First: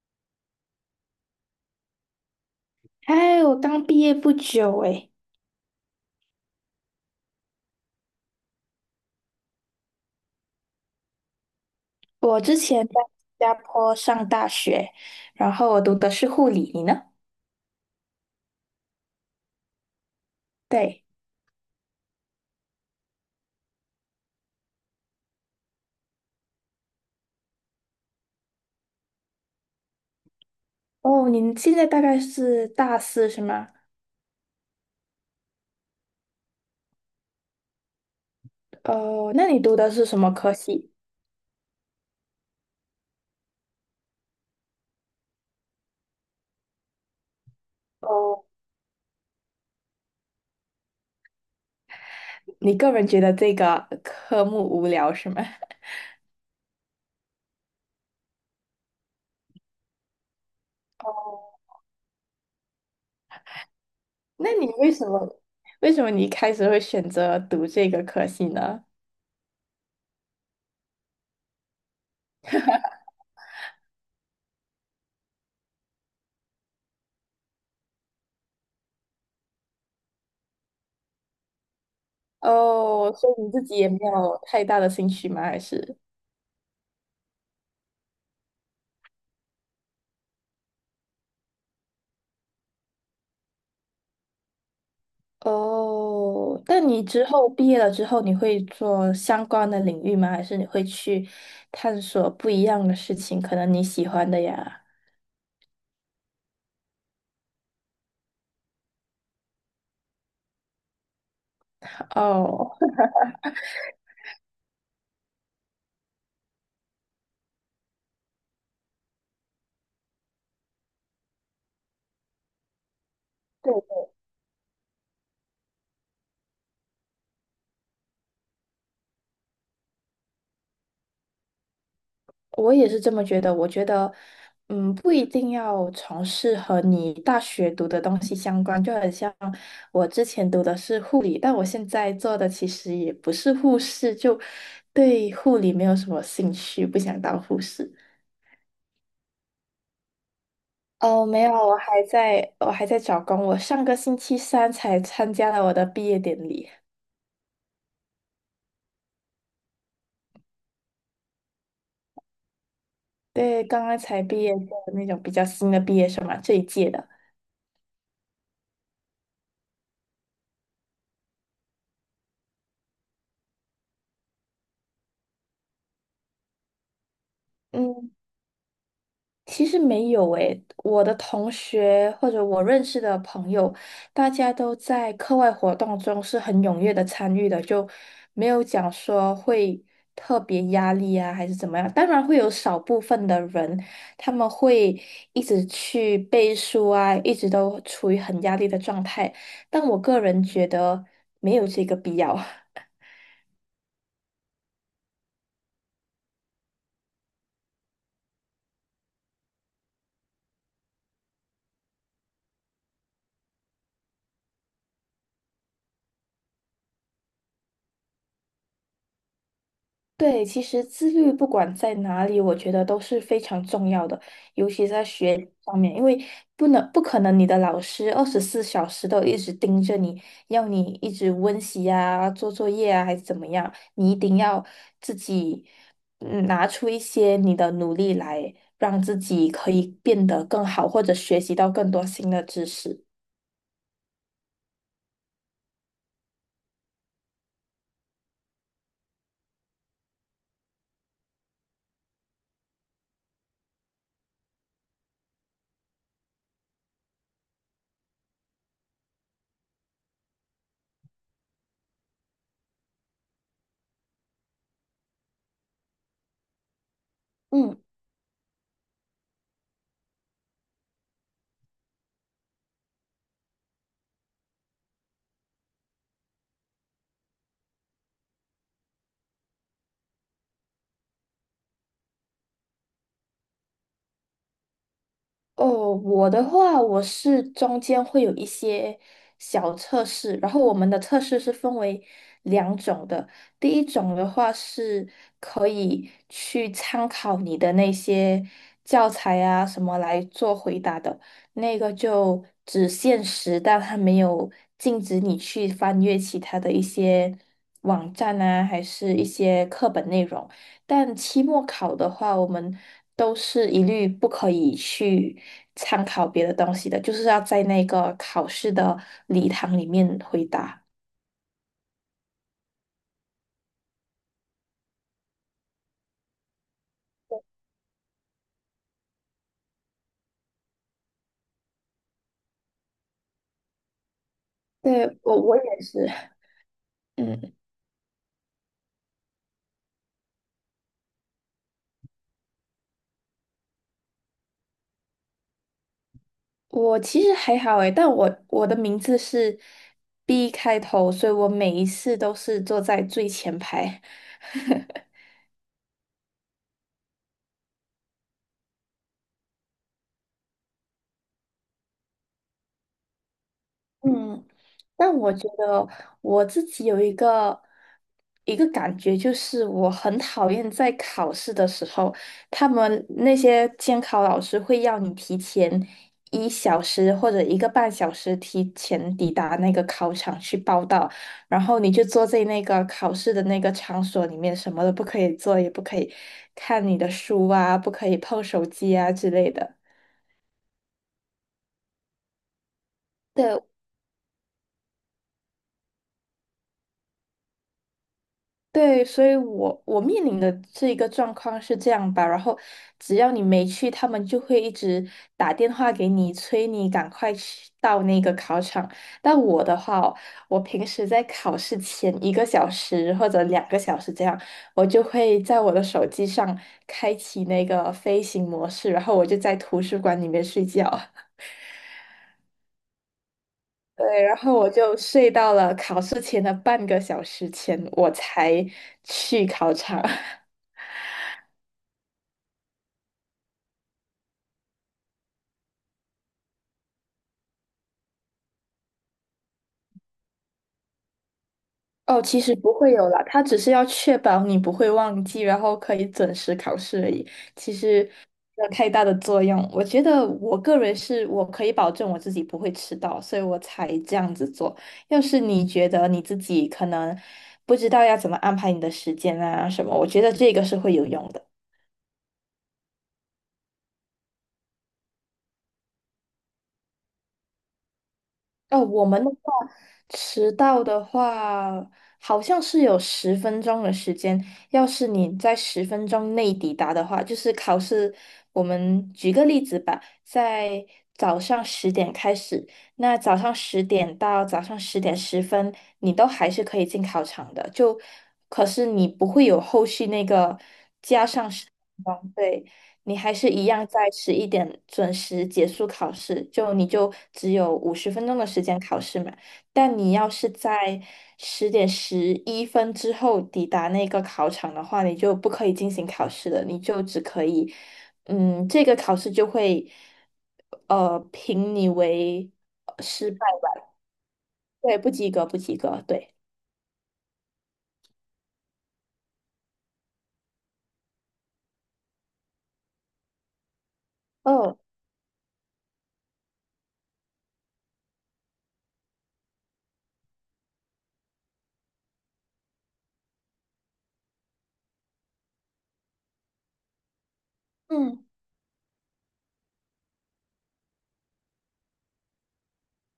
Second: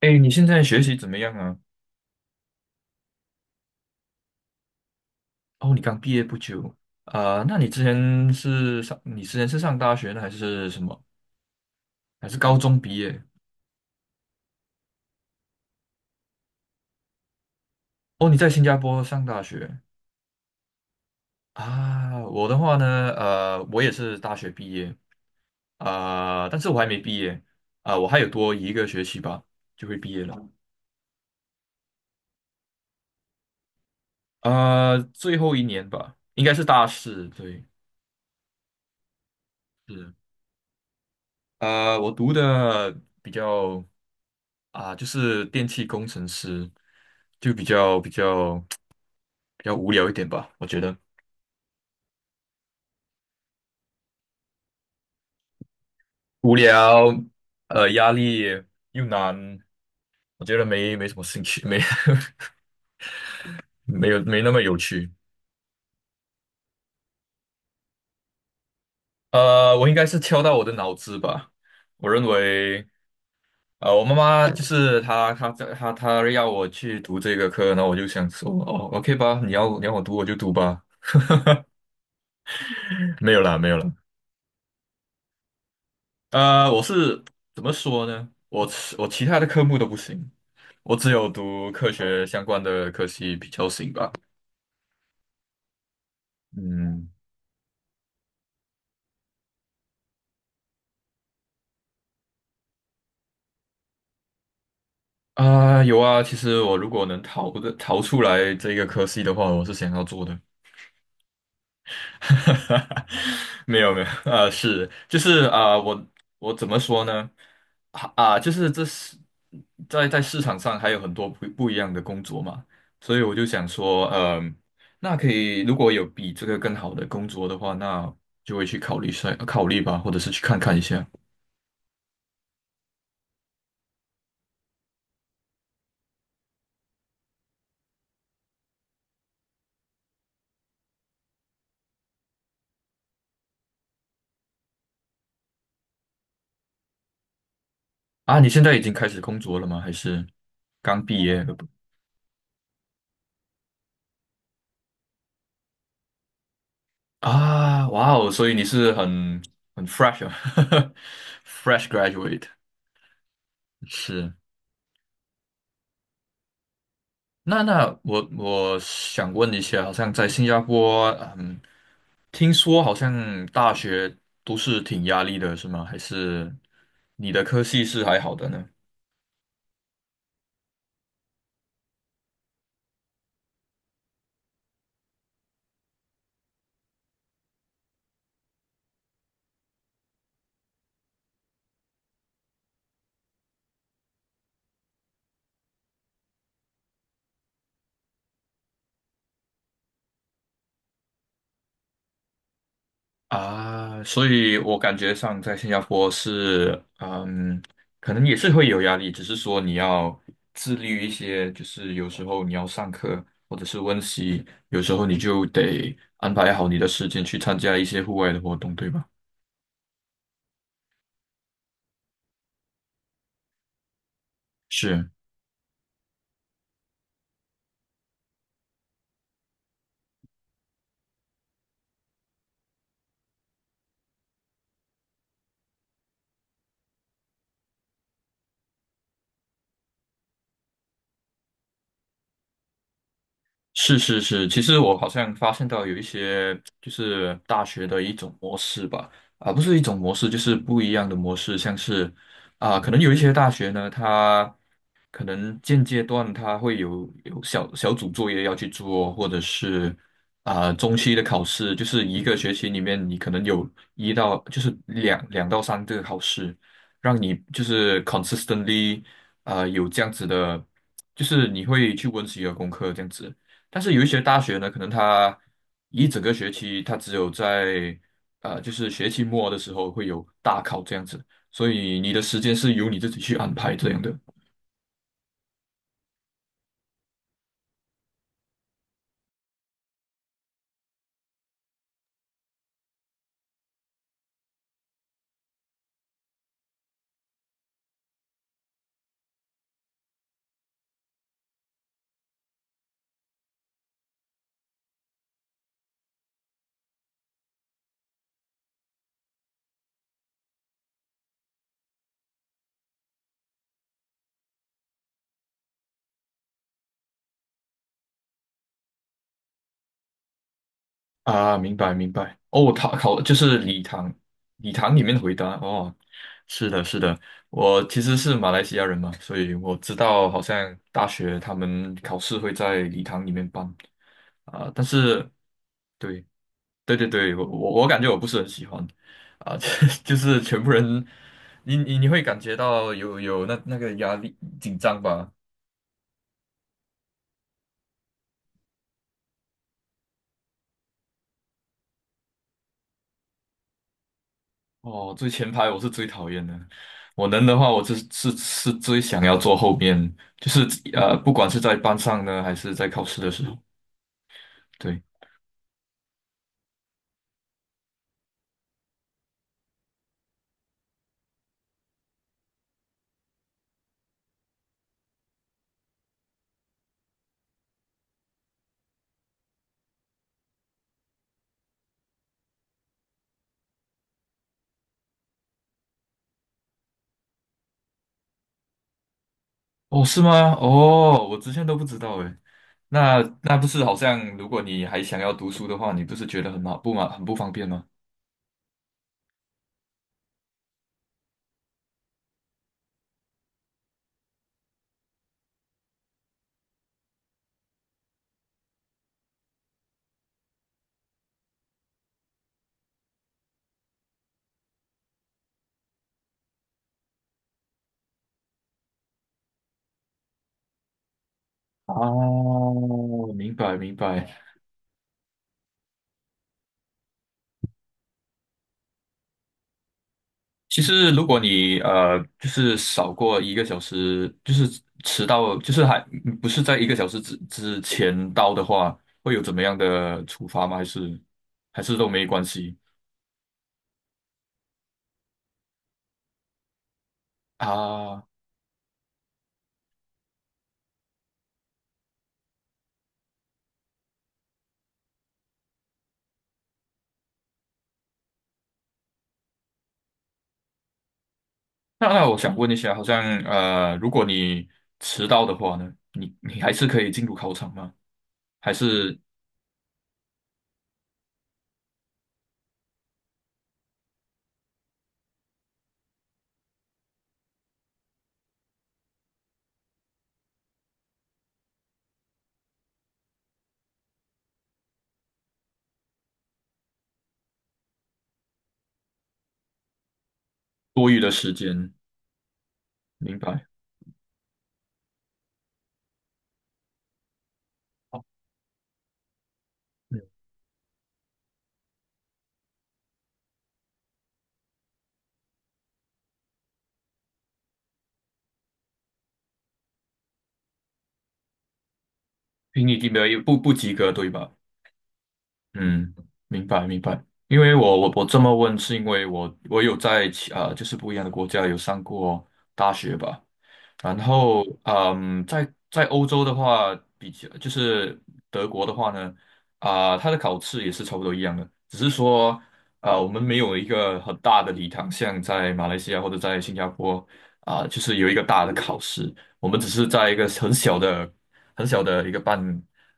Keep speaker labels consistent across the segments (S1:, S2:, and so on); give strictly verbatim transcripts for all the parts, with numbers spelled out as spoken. S1: 哎，你现在学习怎么样啊？
S2: 还我刚毕业不久诶，
S1: 哦，你刚毕业不久。啊，那你之前是上，你之前是上大学呢，还是什么？还是
S2: 我
S1: 高
S2: 之
S1: 中
S2: 前在
S1: 毕
S2: 新
S1: 业？
S2: 加坡上大学，然后我读的是护理，你呢？
S1: 哦，你在新加坡上大学。
S2: 对，
S1: 啊？我的话呢，呃，我也是大学毕业。啊，但是我还没毕业。啊，我还有多一个学期吧，就会毕业了。
S2: 哦，你现在大概是大四是吗？
S1: 啊，最后一年吧，应该是大四，对，
S2: 哦，那你读的是
S1: 是
S2: 什么科系？
S1: 呃，我读的比较啊，就是电气工程师，就比较比
S2: 哦，
S1: 较。比较无聊一点吧，我觉得
S2: 你个人觉得这个科目无聊是吗？
S1: 无聊，呃，压力又难，我觉得没没什么兴
S2: 哦，
S1: 趣，没 没有没那
S2: 那
S1: 么
S2: 你
S1: 有
S2: 为什
S1: 趣。
S2: 么为什么你一开始会选择读这个科系呢？
S1: 呃，我应该是敲到我的脑子吧。我认为，呃，我妈妈就是她，她在她她要我去读这个课，然后我就想说，哦，OK 吧，你要你要我读我就读吧。
S2: 哦，所
S1: 没有
S2: 以你
S1: 啦，
S2: 自
S1: 没
S2: 己
S1: 有
S2: 也
S1: 啦。
S2: 没有太大的兴趣吗？还是？
S1: 呃，我是怎么说呢？我其我其他的科目都不行，我只有读科学相关的科系比较行吧。
S2: 哦，但你
S1: 嗯。
S2: 之后毕业了之后，你会做相关的领域吗？还是你会去探索不一样的事情？可能你喜欢的呀。
S1: 啊，有啊，其实我如果能逃的逃出来这个科系的话，我是想要做的。
S2: 哦，
S1: 没有没有，啊，是就是啊，我我怎么说呢？啊，啊就是这是在在市场上还有很多不不一样的工作嘛，所以我就想
S2: 对，
S1: 说，嗯、那可以如果有比这个更好的工作的话，那就会去考虑一下考虑吧，或者是去看看一下。
S2: 我也是这么觉得。我觉得，嗯，不一定要从事和你大学读的东西相关，就很像我之前读的是护理，但我现在做的其实也不是护士，就对护理没有什么兴趣，不想当护士。
S1: 啊，你现在已经开始工作了吗？还是刚毕
S2: 哦，没
S1: 业？
S2: 有，我还在，我还在找工。我上个星期三才参加了我的毕业典礼，
S1: 啊，哇哦，所以你是很很 fresh 啊 ，fresh graduate
S2: 对，刚刚才
S1: 是。
S2: 毕业的那种比较新的毕业生嘛，这一届的。
S1: 那那我我想问一下，好像在新加坡，嗯，听说好像大学都是挺压力的，是吗？还是你的科系是
S2: 嗯，
S1: 还好的呢？
S2: 其实没有诶，我的同学或者我认识的朋友，大家都在课外活动中是很踊跃的参与的，就没有讲说会特别压力啊，还是怎么样。当然会有少部分的人，他们会一直去背书啊，一直都处于很压力的状态，但我个人觉得没有这个必要。
S1: 啊，所以我感觉上在新加坡是，嗯，可能也是会有压力，只是说你要自律一些，就是有时候你要上课或者是温习，有时候你就得安排好你的时间去参加一些户外的活动，对吧？
S2: 对，其实自律不管在哪里，我觉得都是非常重要的，尤其在
S1: 是。
S2: 学习方面，因为不能不可能你的老师二十四小时都一直盯着你，要你一直温习啊、做作业啊，还是怎么样，你一定要自己嗯拿出一些你的努力来，让自己可以变得更好，或者学习到更多新的知识。
S1: 是是是，其实我好像发现到有一些就是大学的一种模式吧，啊，不是一种模式，就是不一样的模式，像是啊，可能有一些大学呢，它可能现阶段它会有有小小组作业要去做，或者是啊中期的考试，就是一个学期里面你可能有一到就是两两到三个考试，让你就
S2: 嗯。
S1: 是 consistently 啊有这样子的，就是你会去温习你的功课这样子。但是有一些大学呢，可能它一整个学期，它只有在呃，就是学期末的时候会有大考这样子，所以你的时间是由你自己去安排这样的。
S2: 哦，我的话，我是中间会有一些小测试，然后我们的测试是分为两种的。第一种的话是可以去参考你的那些教材啊什么来做回答的，那个就只限时，但它没有禁止你去翻阅其他的一些网站啊，还是一些课本内容。但期末考的话，我们都是一律不可以去参考别的东西的，就是要在那个考试的礼堂里面回答。
S1: 啊，明白明白。哦，他考就是礼堂，礼堂里面回答哦，是的，是的，我其实是马来西亚人嘛，所以我知道好像大学他们考试会在礼堂里面办啊，但
S2: 对，
S1: 是。
S2: 我我也是，
S1: 对。对对对，我
S2: 嗯，
S1: 我我感觉我不是很喜欢，啊，就是全部人，你你你会感觉到有有那那个压力紧张吧？
S2: 我其实还好诶，但我我的名字是 B 开头，所以我每一次都是坐在最前排。
S1: 哦，最前排我是最讨厌的，我能的话我是是是最想要坐后面，就是呃，不管是在班上呢，还是在考试的时候，
S2: 嗯，
S1: 对，
S2: 那我觉得我自己有一个一个感觉，就是我很讨厌在考试的时候，他们那些监考老师会要你提前一小时或者一个半小时提前抵达那个考场去报到，然后你就坐在那个考试的那个场所里面，什么都不可以做，也不可以看你的书啊，不可以碰手机啊之类的。
S1: 哦，是吗？哦，我之前都不知道诶，那那
S2: 对。
S1: 不是好像如果你还想要读书的话，你不是觉得很麻不麻很不方便吗？
S2: 对，所以我我面临的这一个状况是这样吧，然后只要你没去，他们就会一直打电话给你，催你赶快去到那个考场。但我的话哦我平时在考试前一个小时或者两个小时这样，我就会在我的手机上开启那个飞行模式，然后我就在图书馆里面睡觉。
S1: 哦，明白明
S2: 对，然
S1: 白。
S2: 后我就睡到了考试前的半个小时前，我才去考场。
S1: 其实，如果你呃，就是少过一个小时，就是迟到，就是还不是在一个小时之之前到的话，会有怎么样的处罚吗？还是还是都
S2: 哦，
S1: 没
S2: 其
S1: 关
S2: 实不
S1: 系
S2: 会有啦，他只是要确保你不会忘记，然后可以准时考试而已。其实
S1: 啊？
S2: 没有太大的作用。我觉得我个人是我可以保证我自己不会迟到，所以我才这样子做。要是你觉得你自己可能不知道要怎么安排你的时间啊什么，我觉得这个是会有用的。
S1: 那那我想问一下，好像呃，如果你迟到的话呢，你你还是可以进入考场吗？还
S2: 哦，我
S1: 是
S2: 们的话，迟到的话，好像是有十分钟的时间。要是你在十分钟内抵达的话，就是考试。我们举个例子吧，在早上十点开始，那早上十点到早上十点十分，你都还是可以进考场的。就，可是你不会有后续那个
S1: 多余
S2: 加
S1: 的
S2: 上
S1: 时
S2: 十
S1: 间？
S2: 分钟，对。你还
S1: 明
S2: 是一
S1: 白？
S2: 样在十一点准时结束考试，就你就只有五十
S1: 哦
S2: 分钟的时间考试嘛。但你
S1: 嗯，
S2: 要是在十点十一分之后抵达那个考场的话，你就不可以进行考试了，你就只可以，嗯，这个考试就会，呃，评你为
S1: 评
S2: 呃
S1: 你没
S2: 失败
S1: 有不不
S2: 吧，
S1: 及格，对吧？
S2: 对，不及格，不及格，
S1: 嗯，
S2: 对。
S1: 明白明白。因为我我我这么问，是因为我我有在其啊、就是不一样的国家有上过大学吧。然后
S2: 哦，
S1: 嗯，在在欧洲的话，比较就是德国的话呢，啊、它的考试也是差不多一样的，只是说啊、我们没有一个很大的礼堂，像在马来西亚或者在新加坡啊、就是
S2: 嗯，
S1: 有一个大的考试，我们只是在一个很小的很小的一个班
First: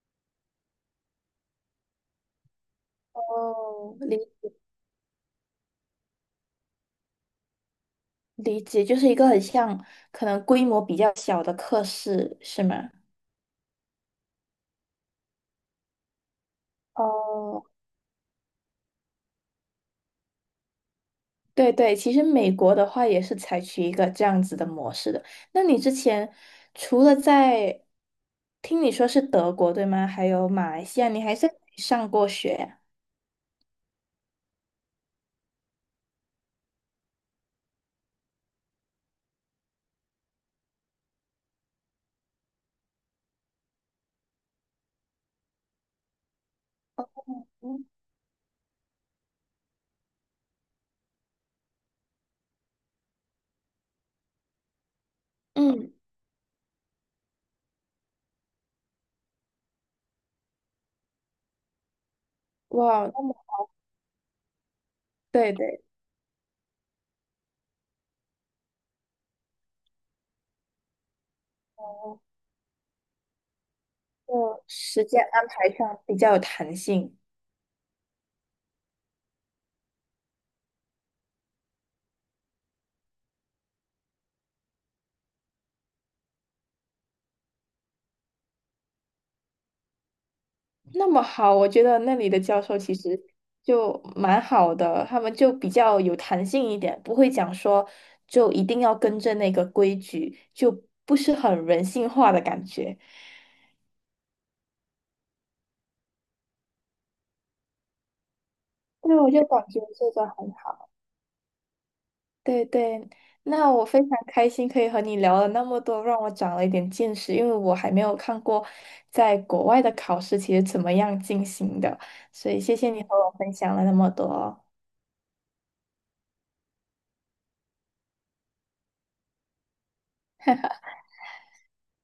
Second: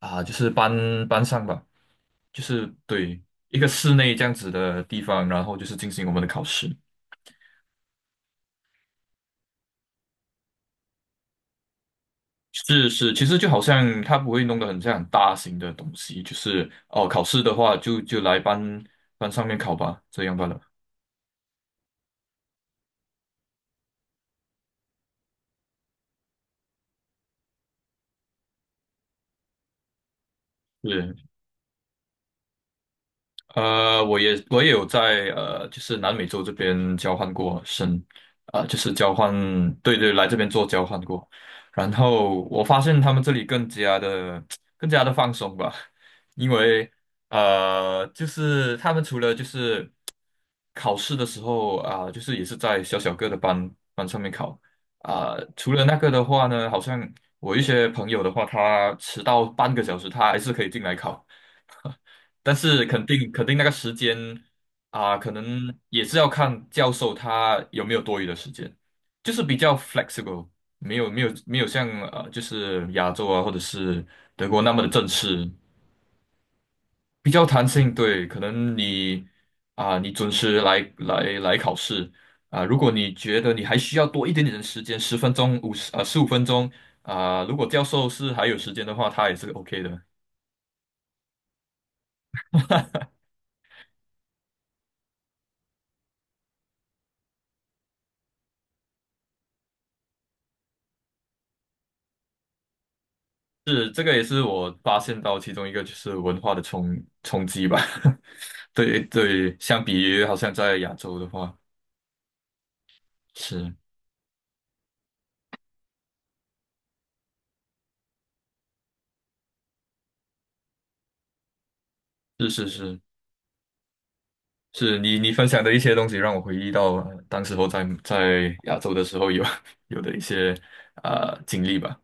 S1: 啊、就是班班上吧。就是对一个室
S2: 哦，
S1: 内
S2: 理
S1: 这样子的地方，然后就是进行我们的考试。
S2: 理解，就是一个很像可能规模比较小的课室，是
S1: 是
S2: 吗？
S1: 是，其实就好像它不会弄得很像很大型的东西，就是哦，考试的
S2: 哦，
S1: 话就就来班班上面考吧，这样罢了。
S2: 对对，其实美国的话也是采取一个这样子的模式的。那你之前除了在，听你说是德国，对吗？还有马来西亚，
S1: 是
S2: 你还在上过学呀？
S1: 呃，我也我也有在呃，就是南美洲这边交换过生，呃，就是交换，对对，来这边做交换过。然后我发现他们这里更加的 更加的放松吧，因为
S2: 嗯，
S1: 呃，就是他们除了就是考试的时候啊、就是也是在小小个的班班上面考啊、除了
S2: 嗯，
S1: 那个的话呢，好像我一些朋友的话，他迟到半个小时，他还是可以进来考。但是肯
S2: 哇，那
S1: 定
S2: 么
S1: 肯定那个时间啊，可
S2: 对
S1: 能
S2: 对，
S1: 也是要看教授他有没有多余的时间，就是比较 flexible，没有没有没有像呃，就是亚洲啊或者是德国
S2: 就
S1: 那么的
S2: 时
S1: 正
S2: 间安
S1: 式，
S2: 排上比较有弹性。
S1: 比较弹性。对，可能你啊，你准时来来来考试啊，如果你觉得你还需要多一点点的时间，十分钟、五十呃十五分钟啊，如果教授是还有时间的话，他也是 OK 的。
S2: 那么好，我觉得那里的教授其实就蛮好的，他们就比较有弹性一点，不会讲说就一定要跟着那个规矩，就不是很人性化的感觉。
S1: 是，这个也是我发现到其中一个就是文化的冲冲击吧。对
S2: 对，我就
S1: 对，
S2: 感觉
S1: 相比
S2: 这
S1: 于
S2: 个
S1: 好
S2: 很
S1: 像在
S2: 好。
S1: 亚洲的话，
S2: 对对，那
S1: 是
S2: 我非常开心可以和你聊了那么多，让我长了一点见识，因为我还没有看过在国外的考试其实怎么样进行的，
S1: 是
S2: 所以
S1: 是
S2: 谢谢
S1: 是，
S2: 你和我分享了那么多。
S1: 是，你你分享的一些东西让我回忆到呃当时候在在亚洲的时候有 有的一些啊、呃经历吧。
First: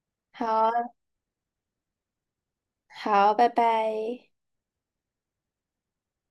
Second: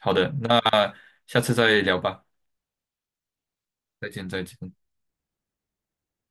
S1: 好的，
S2: 好
S1: 那
S2: 啊，
S1: 下次再聊吧，
S2: 好，拜
S1: 再见
S2: 拜。
S1: 再见。